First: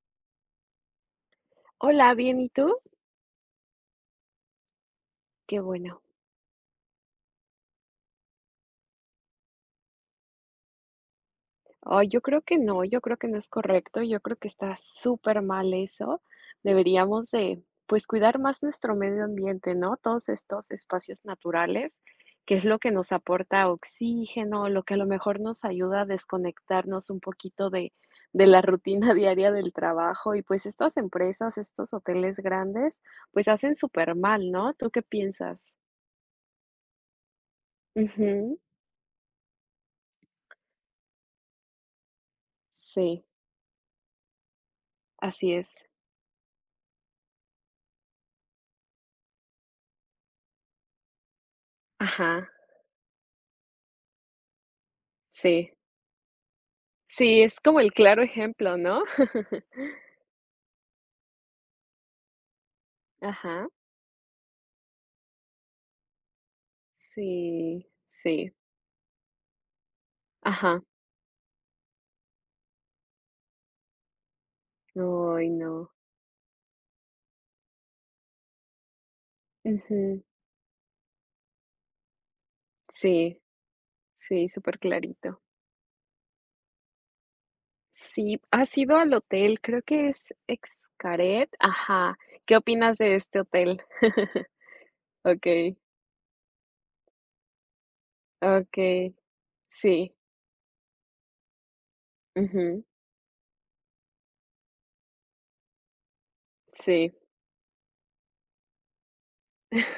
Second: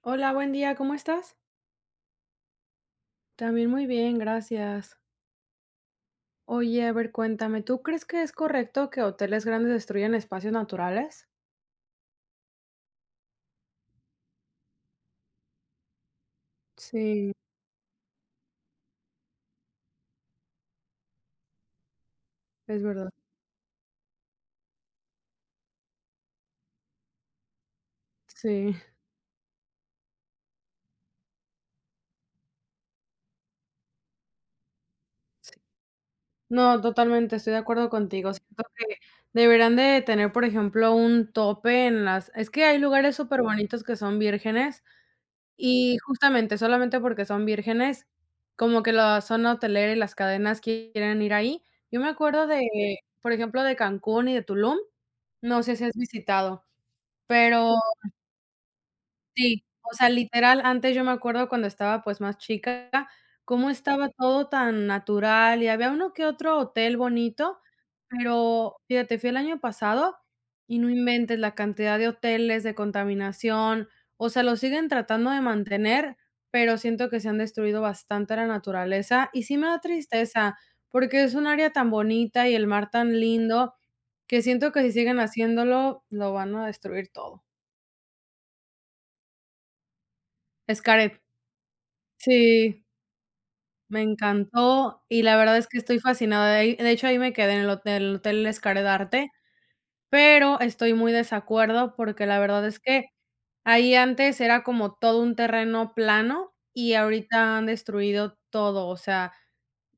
Hola, buen día, ¿cómo estás? Hola, bien, ¿y tú? También muy bien, gracias. Qué bueno. Oye, a ver, cuéntame, ¿tú crees que es correcto que hoteles grandes destruyan espacios naturales? Ay, yo creo que no, yo creo que no es correcto, yo creo que está súper mal eso. Deberíamos Sí, de, pues, cuidar más nuestro medio ambiente, ¿no? Todos estos espacios naturales, que es lo es que verdad. nos aporta oxígeno, lo que a lo mejor nos ayuda a desconectarnos un poquito de la Sí, rutina diaria del trabajo. Y, pues, estas empresas, estos hoteles grandes, pues, hacen súper mal, ¿no? ¿Tú qué sí. piensas? No, totalmente, estoy de acuerdo contigo. Ujú. Siento que deberían de tener, por ejemplo, un tope en las... Es que hay lugares Sí, súper bonitos que son vírgenes. así es. Y justamente, solamente porque son vírgenes, como que la zona hotelera y las cadenas quieren ir ahí. Yo me acuerdo Ajá. Por ejemplo, de Cancún y de Tulum, no Sí, sé si has visitado, sí, es pero como el claro ejemplo, ¿no? sí, o sea, literal, antes yo me acuerdo cuando estaba, pues, más chica, Ajá, cómo estaba todo tan natural, y había uno que otro hotel bonito, sí, sí, pero fíjate, fui el año pasado y ajá. no inventes la cantidad de hoteles, de contaminación, o sea, lo siguen tratando de Ay, no. mantener, pero siento que se han destruido bastante la naturaleza, y sí me da Ujú. tristeza, porque es un área tan bonita y el mar tan Sí, lindo, que sí, siento súper que si siguen clarito. haciéndolo, lo van a destruir todo. Sí, ¿has ido al hotel? Creo que es Xcaret. Xcaret, ajá. ¿Qué Sí. opinas de este hotel? Me encantó y la verdad es Okey, que estoy fascinada. De ahí de hecho, ahí me quedé en el Hotel Xcaret, okey, sí, pero estoy muy desacuerdo porque la verdad es ujú, que ahí antes era como todo un terreno plano y sí. ahorita han destruido todo, o sea,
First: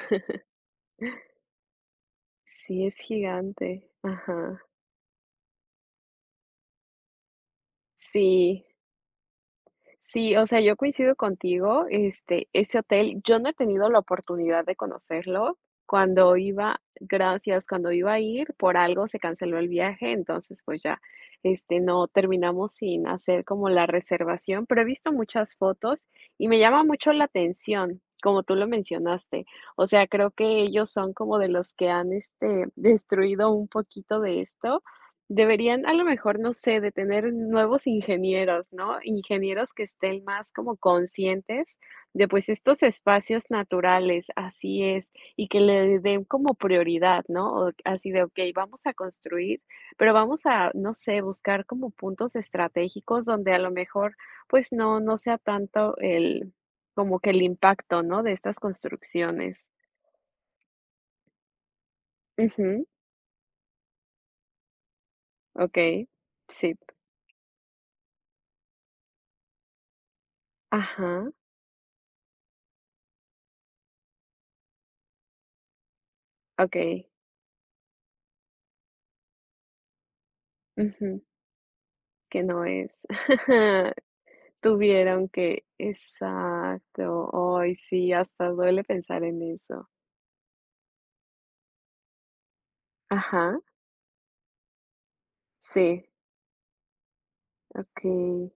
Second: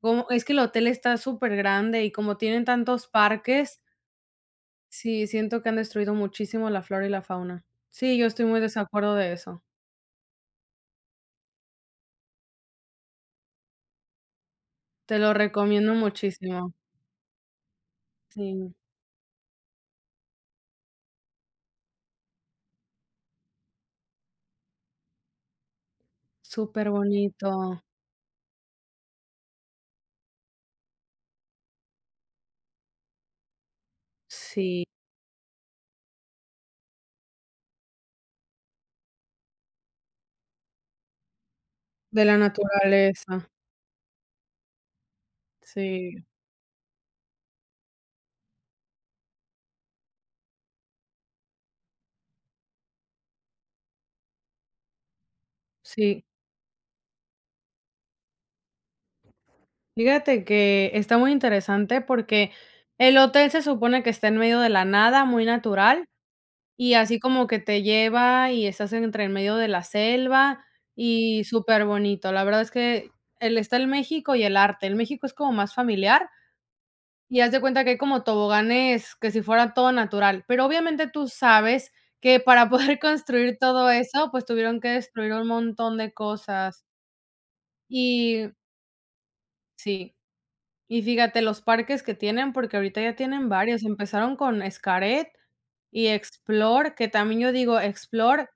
como es que el hotel está súper grande y como tienen Sí, es tantos parques, gigante, ajá, sí, siento que han destruido muchísimo la flora y la fauna. Sí, yo estoy muy sí. desacuerdo de eso. Sí, o sea, yo coincido contigo, este, ese hotel, yo no he tenido la oportunidad de Te lo conocerlo. recomiendo Cuando muchísimo. iba, gracias, cuando iba a ir, Sí, por algo se canceló el viaje, entonces pues ya, este, no terminamos sin hacer como la reservación, pero he visto muchas fotos y me llama súper mucho la bonito. atención, como tú lo mencionaste. O sea, creo que ellos son como de los que han, este, destruido un poquito de esto. Sí. Deberían, a lo mejor, no sé, de tener nuevos ingenieros, ¿no? Ingenieros que estén más como conscientes De de, la pues, estos espacios naturaleza, naturales, así es, y que le den sí, como prioridad, ¿no? O así de, okey, vamos a construir, pero vamos a, no sé, buscar como puntos estratégicos donde a lo mejor, pues, no sea tanto sí. el como que el impacto, ¿no?, de estas construcciones. Fíjate que está muy interesante porque Ujú, el hotel se supone que está en medio de la nada, muy natural, okey. Sí. y así como que te lleva y estás entre en medio de la selva Ajá, y súper bonito. La verdad es que el México y el arte. El México es como más familiar okey. y haz de cuenta que hay como toboganes que si fuera todo natural, pero obviamente Ujú. tú sabes que Que no para es. poder construir todo eso, pues tuvieron que Tuvieron destruir un que montón de cosas. exacto. Hoy sí, Y hasta duele pensar en eso. sí, y fíjate los parques que tienen, porque ahorita ya tienen Ajá, varios, empezaron con Xcaret y sí, Explore, que también yo digo, okey, Explore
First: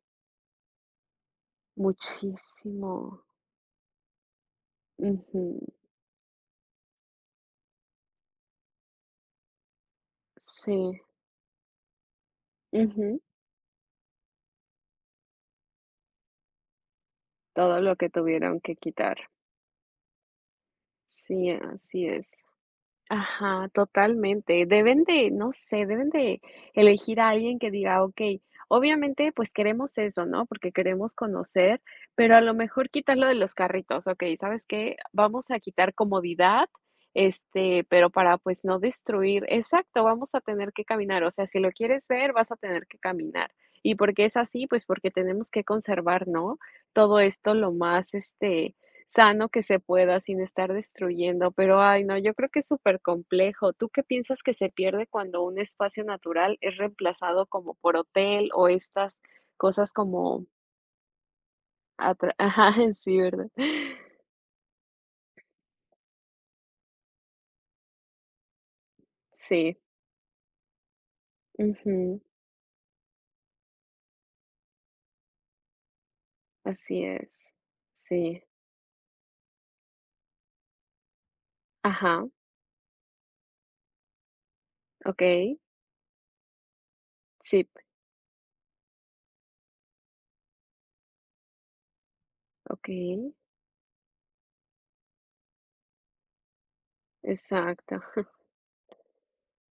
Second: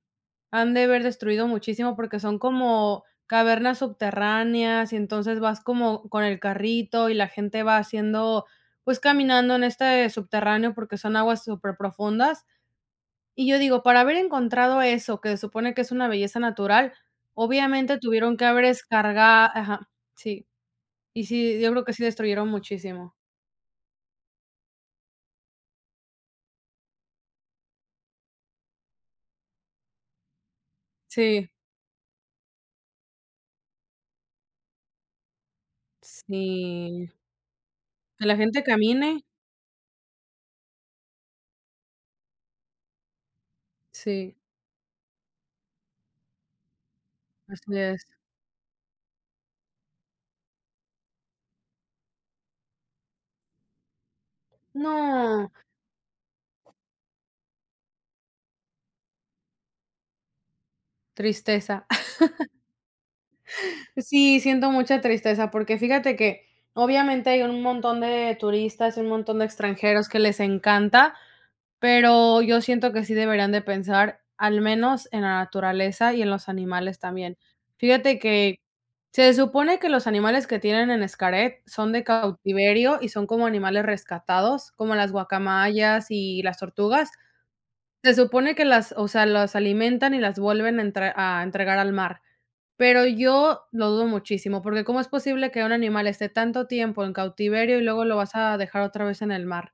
han de haber destruido muchísimo porque son como muchísimo. cavernas subterráneas, y entonces Ujú, vas como con el carrito y la gente va haciendo, pues, caminando en este subterráneo porque sí, son aguas súper profundas. ujú, Y yo digo, para haber encontrado eso, que se supone que es una belleza natural, todo lo obviamente que tuvieron que tuvieron haber que quitar. descargado, ajá, sí. Y Sí, sí, yo creo que sí así es. destruyeron muchísimo. Ajá, totalmente. Deben de, no sé, deben de elegir a alguien que diga, okey, obviamente, pues queremos eso, ¿no? Porque queremos Sí. conocer, pero a lo mejor quitarlo de los carritos, okey, ¿sabes qué? Vamos a quitar comodidad, Sí, este, pero que para, la pues, gente no camine. destruir exacto, vamos a tener que caminar, o sea, si lo quieres ver, vas a tener que caminar. ¿Y por qué Sí. es así? Pues porque tenemos que conservar, ¿no? Todo esto lo Así es. más, este, sano que se pueda sin estar destruyendo, pero, ay, no, yo creo que es súper complejo. ¿Tú qué piensas que se pierde cuando No, un espacio natural es reemplazado como por hotel o estas cosas como tristeza. atra ajá, sí, ¿verdad? Sí, siento mucha tristeza, porque fíjate que obviamente hay un montón de turistas y un montón de Sí, extranjeros que les encanta, ujú, pero yo siento que sí deberían de pensar al menos en la naturaleza y en los animales así también. es. Fíjate Sí, que se supone que los animales que tienen en Xcaret son de ajá, cautiverio y son como animales rescatados, como las okey, guacamayas y las tortugas. sí, Se supone que las, o sea, las alimentan y las vuelven a a entregar al mar. Pero okey, yo lo dudo muchísimo, porque ¿cómo es posible que un animal esté tanto tiempo en cautiverio y exacto. luego lo vas a dejar otra vez en el mar?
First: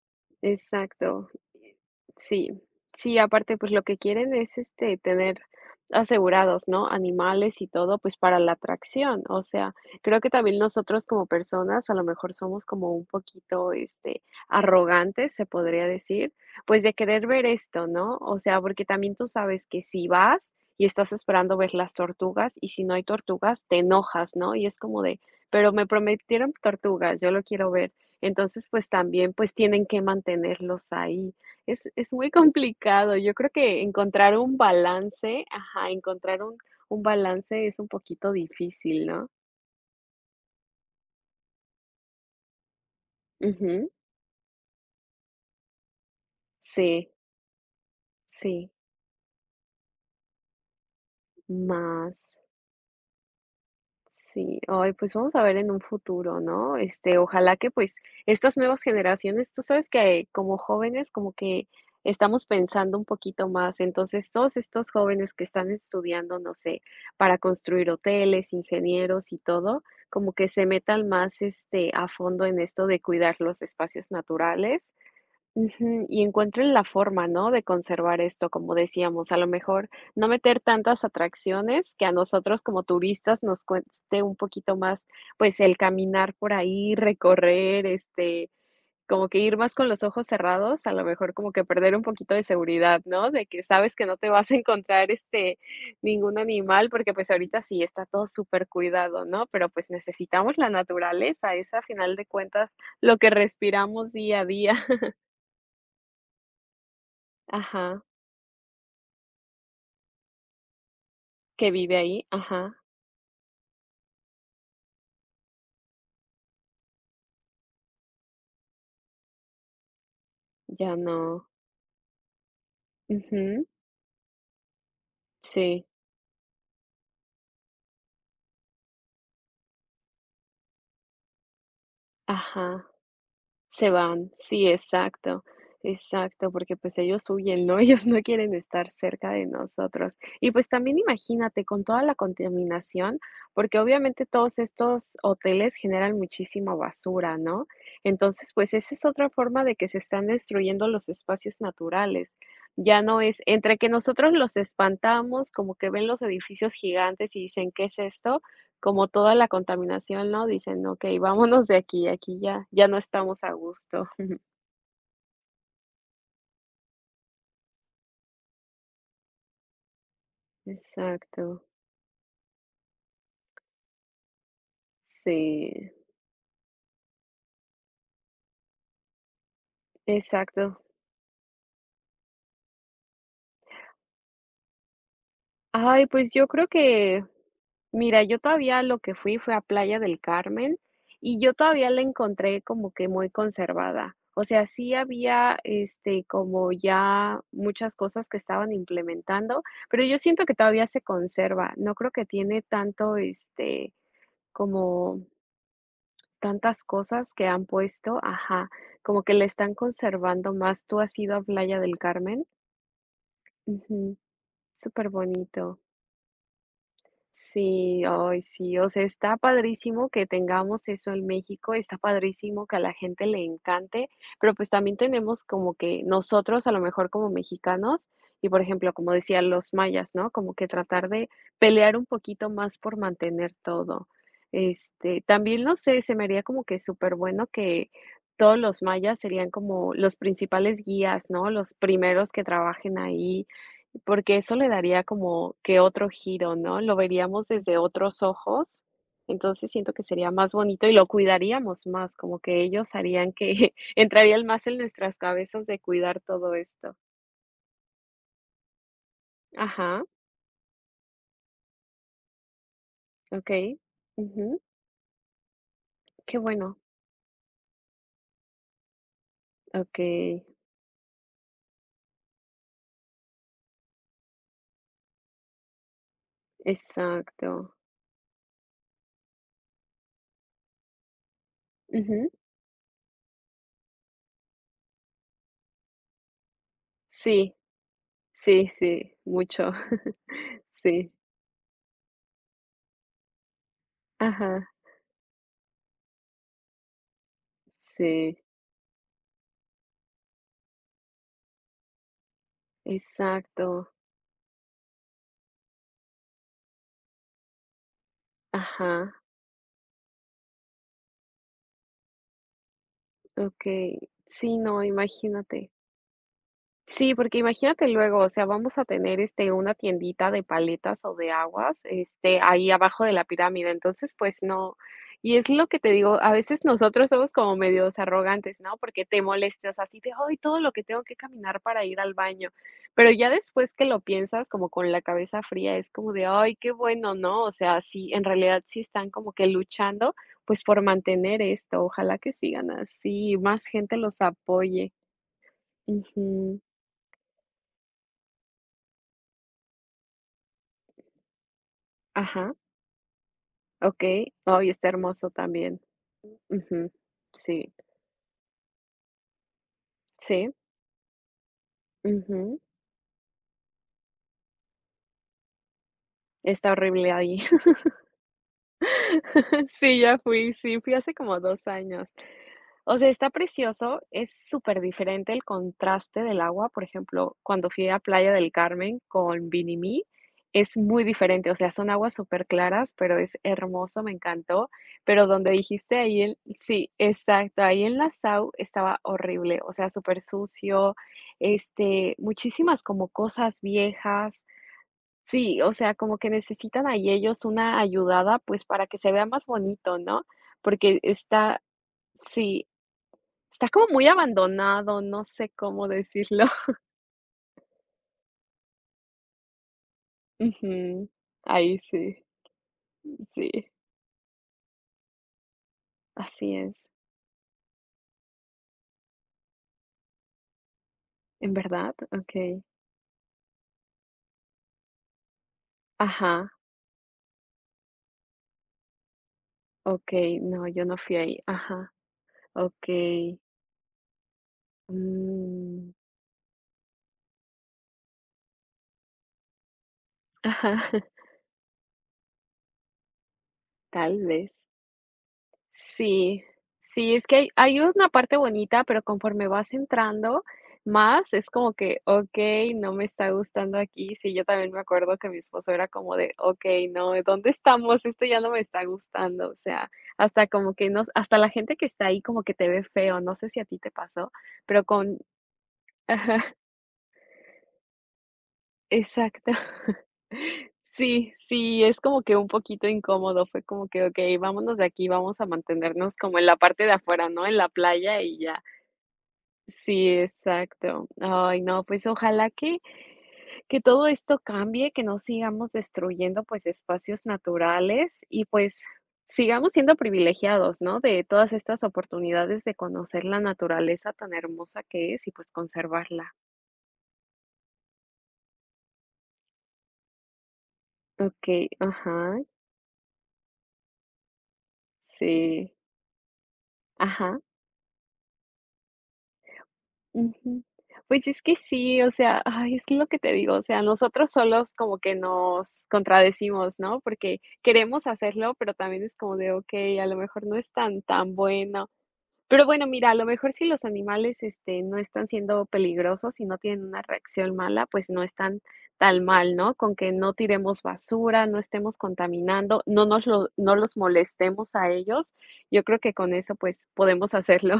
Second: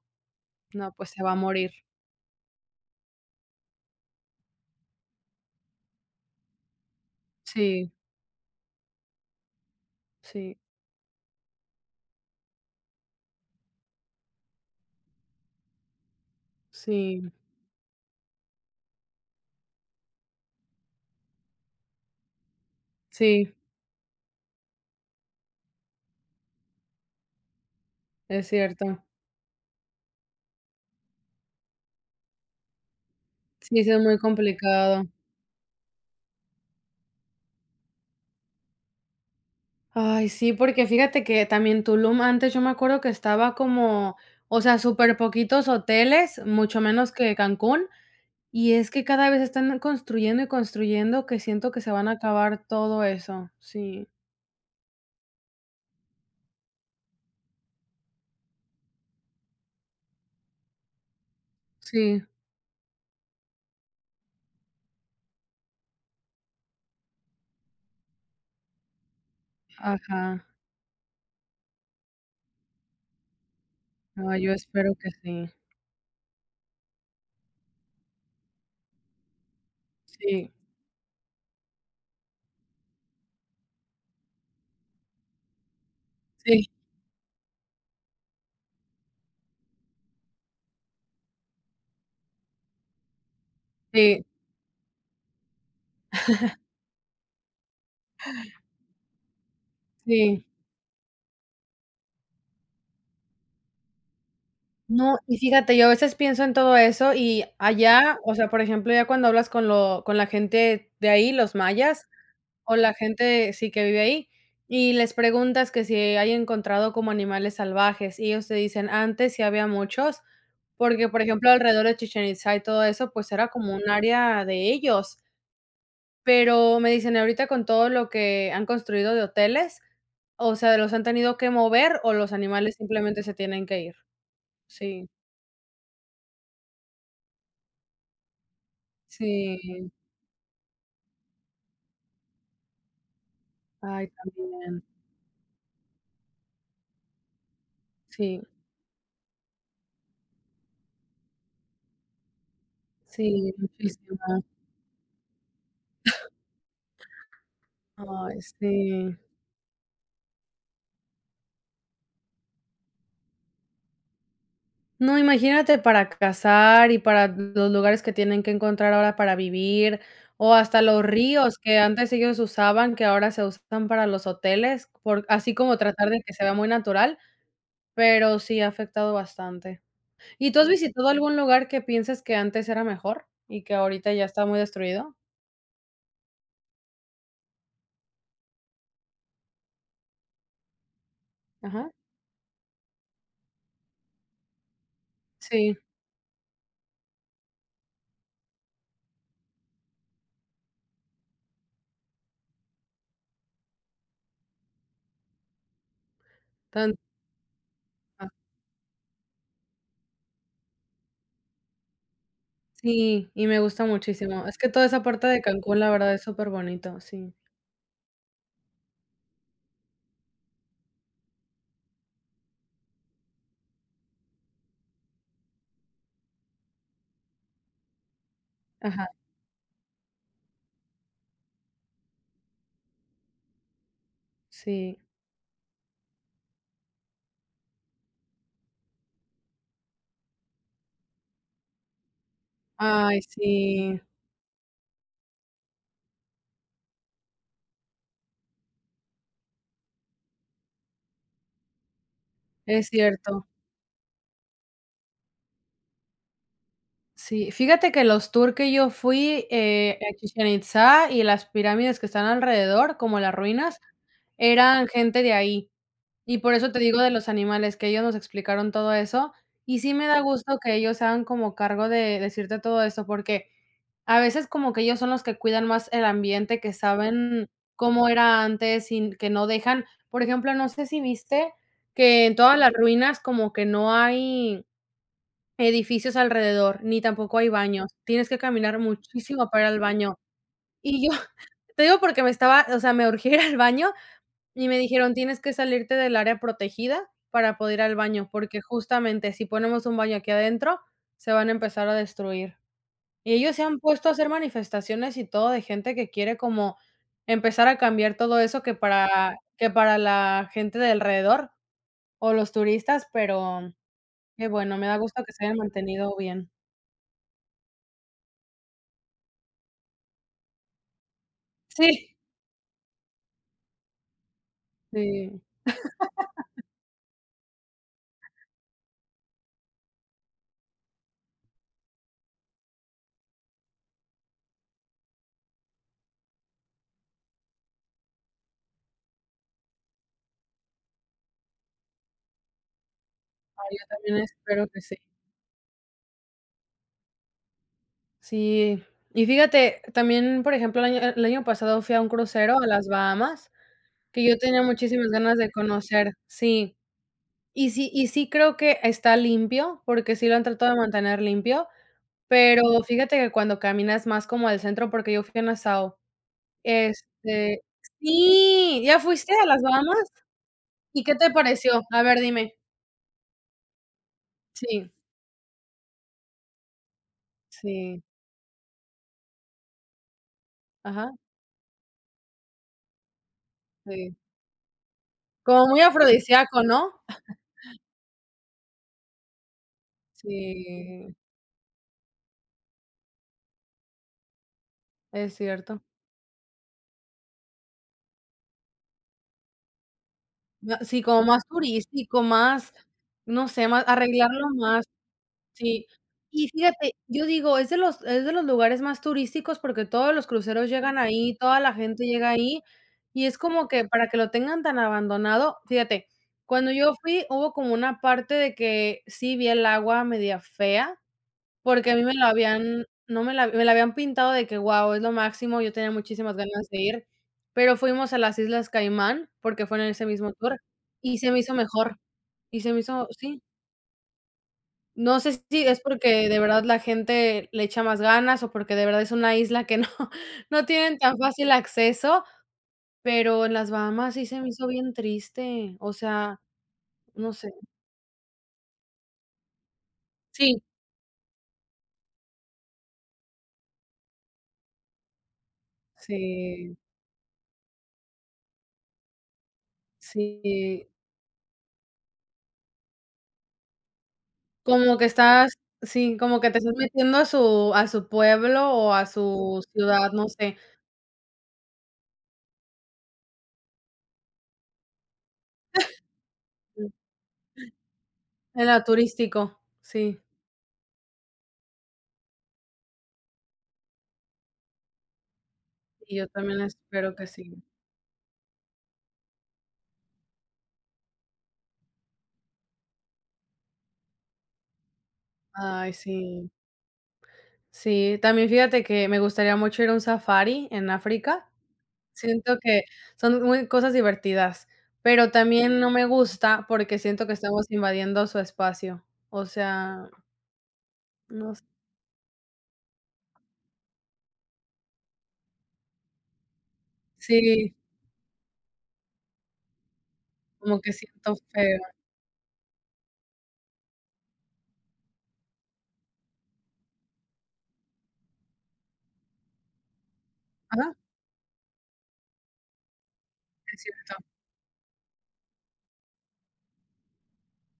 No, pues se Exacto. va a morir. Sí, sí, aparte, pues, lo que quieren es, este, tener asegurados, ¿no?, animales y Sí, todo, pues, para la atracción. O sea, creo que también sí, nosotros como personas, a lo mejor somos como un poquito, este, arrogantes, se podría decir, pues, de sí, querer ver esto, ¿no? O sea, porque también tú sabes que si vas y estás esperando ver las tortugas, y si no hay sí, tortugas, te enojas, ¿no? Y es como de: "Pero me prometieron tortugas, yo lo quiero ver". es Entonces, pues cierto. también, pues tienen que mantenerlos ahí. Es muy complicado. Yo creo que Sí, sí es muy encontrar un complicado. balance ajá, encontrar un balance es un poquito difícil, ¿no? Ay, sí, porque fíjate que también Tulum antes yo me acuerdo que estaba Ujú. como, o sea, súper poquitos hoteles, mucho Sí, menos que Cancún, sí, y es que cada vez están construyendo y construyendo que siento que se van a más. acabar todo eso. Sí, Sí, ay, pues vamos a ver en un futuro, ¿no? Este, ojalá que pues estas nuevas generaciones, tú sabes que como jóvenes como que sí, estamos pensando un poquito más, entonces todos estos jóvenes que están estudiando, no sé, para construir hoteles, ingenieros y todo, como ajá. que se metan más este a fondo en esto de cuidar los espacios Ay, yo naturales. espero que sí. Ujú, y encuentren la forma, ¿no?, de conservar esto, como decíamos, a lo mejor no Sí, meter tantas atracciones que a nosotros como turistas nos cueste un poquito más, pues, el caminar por sí, ahí, recorrer, este, como que ir más con los ojos cerrados, a lo mejor como que perder un poquito de seguridad, ¿no?, de que sabes que no sí, te vas a encontrar, este, ningún animal, porque, pues, ahorita sí está todo súper cuidado, ¿no?, pero, pues, sí. necesitamos la naturaleza, es a final de cuentas lo que respiramos día a día. No, y fíjate, yo a veces pienso en todo eso y Ajá. allá, o sea, por ejemplo, ya cuando hablas con lo con la gente de ahí, los Que vive mayas, ahí, ajá, o la gente, sí, que vive ahí, y les preguntas que si hay encontrado como animales salvajes, y ellos te dicen: "Antes sí había muchos", ya porque, por no. ejemplo, alrededor de Chichen Itzá y todo eso, pues era Ujú, como un área de ellos, sí, pero me dicen: "Ahorita con todo lo que han construido de hoteles, o sea, ¿los han tenido que mover o los animales ajá, simplemente se tienen que se ir?". van, sí, Sí, exacto, exacto, porque pues ellos huyen, ¿no? Ellos no quieren estar cerca de sí. nosotros. Y pues también imagínate con toda la contaminación, porque Ay, obviamente todos también. estos hoteles generan muchísima basura, ¿no? Sí, Entonces, pues esa es otra forma de que se están destruyendo los espacios naturales. Ya no es sí, entre que muchísimo. nosotros los espantamos, como que ven los edificios gigantes y dicen, ¿qué es Ay, esto? Como sí. toda la contaminación, ¿no? Dicen: "Okey, vámonos de aquí, aquí ya no estamos a gusto". No, imagínate para cazar y para los lugares que tienen que encontrar ahora para vivir, o hasta los Exacto. ríos que antes ellos usaban, que ahora se usan para los hoteles, por así como Sí, tratar de que se vea muy natural, pero sí ha afectado bastante. ¿Y tú has exacto. visitado algún lugar que pienses que antes era mejor y que ahorita ya está muy destruido? Ay, pues yo creo que, mira, yo todavía lo que fui fue a Playa del Carmen, y yo todavía Ajá, la encontré como que muy conservada. O sea, sí había, sí, este, como ya muchas cosas que estaban implementando, pero yo siento que todavía se conserva. No creo que tiene tanto, este, como tantas tan cosas que han puesto, ah, ajá, como que le están conservando más. ¿Tú has ido a Playa del Carmen? sí, y me gusta Ujú, muchísimo. Es que toda esa súper parte de Cancún, bonito. la verdad, es súper bonito sí. Sí, ay, sí, o sea, está padrísimo que tengamos eso en México, está padrísimo que a la gente le encante, pero pues también tenemos como que nosotros, a lo mejor como mexicanos, y por ejemplo, Ajá, como decían los mayas, ¿no? Como que tratar de pelear un poquito más por mantener todo. sí. Este, también no sé, se me haría como que súper bueno que todos los mayas serían como los principales guías, ¿no? Los primeros que trabajen Ay, ahí sí, porque eso le daría como que otro giro, ¿no? Lo veríamos desde otros ojos, entonces siento que sería más bonito y lo cuidaríamos más, como que es ellos harían cierto. que entrarían más en nuestras cabezas de cuidar todo esto. Sí, fíjate que los tours que yo fui, Ajá, a Chichén Itzá y las pirámides que están alrededor, como las okey. ruinas, Ujú. eran gente de ahí. Qué Y por eso bueno. te digo de los animales, que ellos nos explicaron todo eso, y sí me da Okey, gusto que ellos se hagan como cargo de decirte todo esto, porque a veces como que ellos son los que cuidan más el ambiente, que saben exacto. cómo era antes y que no dejan, por ejemplo, no sé si viste que Ujú. en todas las ruinas como que no hay edificios alrededor, ni tampoco hay Sí, baños. Tienes que sí, caminar sí, muchísimo para mucho. ir al baño. Y Sí. yo te digo porque me estaba, o sea, me urgía ir al baño y Ajá. me dijeron: "Tienes que salirte del área protegida para poder ir al baño, Sí, porque justamente si ponemos un baño aquí adentro, se van a empezar a destruir". Y ellos se han exacto. puesto a hacer manifestaciones y todo de gente que quiere como empezar a cambiar todo eso Ajá, que para la gente de alrededor o los turistas, pero okey. qué Sí, bueno, no, me da gusto que se hayan imagínate. mantenido bien. Sí, porque imagínate luego, o sea, vamos a tener, este, una tiendita de paletas o de aguas, Sí. este, ahí abajo de la pirámide. Entonces, pues no. Y Sí, es lo que te digo, a veces nosotros somos como medios arrogantes, ¿no? Porque te molestas así de, ay, todo lo que tengo que caminar para ir al baño. Pero ya después que lo piensas, como con la cabeza fría, es como de, ay, qué bueno, ¿no? O sea, sí, en realidad sí están como que luchando, pues por mantener esto. Ojalá que sigan así, más ay, yo gente también los espero que apoye. sí. Ujú. Sí, y fíjate, también, por ejemplo, el año pasado fui a un Ajá. crucero a las Bahamas, que Okey. yo tenía Ay, está muchísimas hermoso ganas de también. conocer. Sí, Ujú. y Sí, sí creo que está limpio, porque sí lo han sí. tratado de mantener limpio. Ujú. Pero fíjate que cuando caminas más como al centro, porque yo fui a Nassau, Está horrible ahí. este sí, ¿ya fuiste a las Sí, Bahamas? ya fui, sí, fui ¿Y hace qué te como 2 pareció? A años. ver, dime. O sea, está precioso, es súper Sí, diferente el contraste del agua, por ejemplo, cuando fui a sí, Playa del Carmen con Vinimí, es muy ajá, diferente, o sea, son aguas súper claras pero es hermoso, me sí. encantó, pero donde Como muy dijiste ahí el afrodisíaco, sí, ¿no? exacto, ahí en la Sau estaba horrible, o sea, súper sucio Sí, este, muchísimas como cosas viejas. es Sí, o cierto. sea, como que necesitan ahí ellos una ayudada, pues, para que se vea más bonito, ¿no? Ma Porque sí, como más está turístico, sí, más, no sé, estás más como muy arreglarlo más. abandonado, no sé Sí. cómo decirlo. Y fíjate, yo digo, es de los lugares más turísticos porque todos los cruceros llegan Ujú. ahí, toda la Ahí gente sí, llega ahí, y es como sí, que para que lo tengan tan abandonado, fíjate, así cuando es. yo fui hubo como una parte de que sí vi el agua media fea, ¿En porque verdad? a mí me lo Okey. habían no me la me la habían pintado de que, wow, es lo máximo, yo tenía muchísimas Ajá, ganas de ir, pero fuimos a las Islas Caimán, porque fue en ese okey, mismo tour, no, yo no fui y se ahí. me hizo Ajá, mejor, y se me hizo okey. sí. No sé si es Mm, porque de verdad la gente le echa más ganas o porque de verdad es una isla que no no ajá, tienen tan fácil acceso, pero en las Bahamas tal sí se me vez. hizo bien triste, o sea, Sí, sí, es no que hay sé. hay una parte bonita, pero conforme vas entrando Sí, más, es como que, okey, no me está gustando aquí. Sí, yo también me acuerdo que mi esposo era como de: sí, "Okey, no, ¿dónde estamos? Esto ya no me está gustando". O sea, hasta como que sí, no, hasta la gente que está ahí como que te ve feo, no sé si a ti te pasó, pero como que con estás sí, como que te estás metiendo a su pueblo o a Exacto. su ciudad, no sé, Sí, sí, es como que un poquito incómodo, fue como que: "Okey, vámonos de aquí, vamos a mantenernos como en la parte de afuera, ¿no?, en la playa y ya". en la turístico, Sí, sí, exacto. Ay, no, pues ojalá que todo esto cambie, que no sigamos y yo destruyendo, también pues, espero espacios que sí. naturales y, pues, sigamos siendo privilegiados, ¿no?, de todas estas oportunidades de conocer la naturaleza tan hermosa que es y, pues, Ay, conservarla. sí, sí, también fíjate que me gustaría mucho ir a un safari en África. Okey, ajá, Siento que son muy cosas divertidas, pero sí, también no me gusta porque siento que ajá. estamos invadiendo su espacio. O sea, Ujú. Pues es que no sé. sí, o sea, ay, es que lo que te digo, o sea, nosotros solos como que nos contradecimos, ¿no? Porque Sí, queremos hacerlo, pero también es como de, okey, a lo mejor no es como que tan tan siento feo. bueno. Pero bueno, mira, a lo mejor si los animales, este, no están siendo peligrosos y no tienen una reacción mala, pues no están tan mal, ¿no? Con que no tiremos Ajá, basura, no estemos contaminando, no nos lo no es los cierto. molestemos a ellos, yo creo que con eso, pues, podemos hacerlo.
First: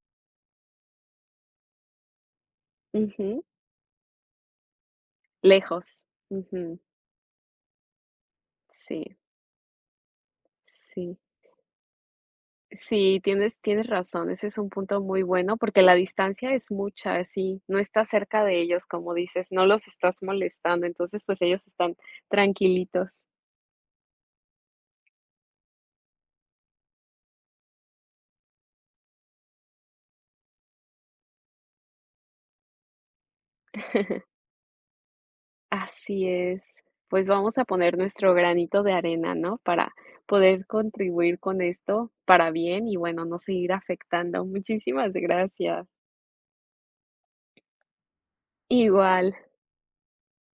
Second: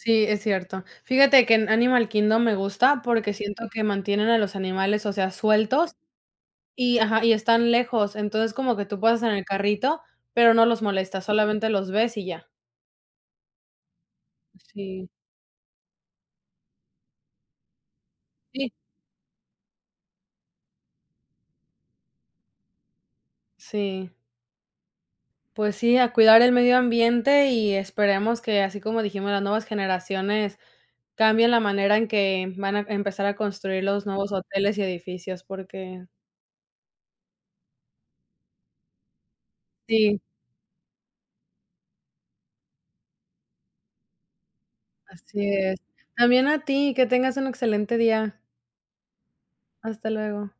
Sí, es cierto. Fíjate que en Animal Kingdom me gusta porque Ujú, siento que mantienen a los animales, o sea, sueltos lejos. Ujú. y ajá, y están lejos. Entonces, como que tú Sí, pasas en el carrito, pero no los sí. molestas, solamente los ves y ya. Sí, tienes razón, ese es un punto Sí, muy bueno, porque la distancia es mucha, sí, no estás cerca de sí, ellos, como dices, no los estás molestando, entonces, pues, ellos están tranquilitos. sí. Pues sí, a cuidar el medio ambiente y esperemos que, así como dijimos, las nuevas generaciones cambien la manera en que van a empezar a construir los nuevos hoteles y edificios, porque Así es. Pues, vamos a poner nuestro granito de arena, ¿no?, para sí, poder contribuir con esto para bien y, bueno, no seguir afectando. Muchísimas así es. gracias. También a ti, que tengas un excelente día. Igual. Hasta luego.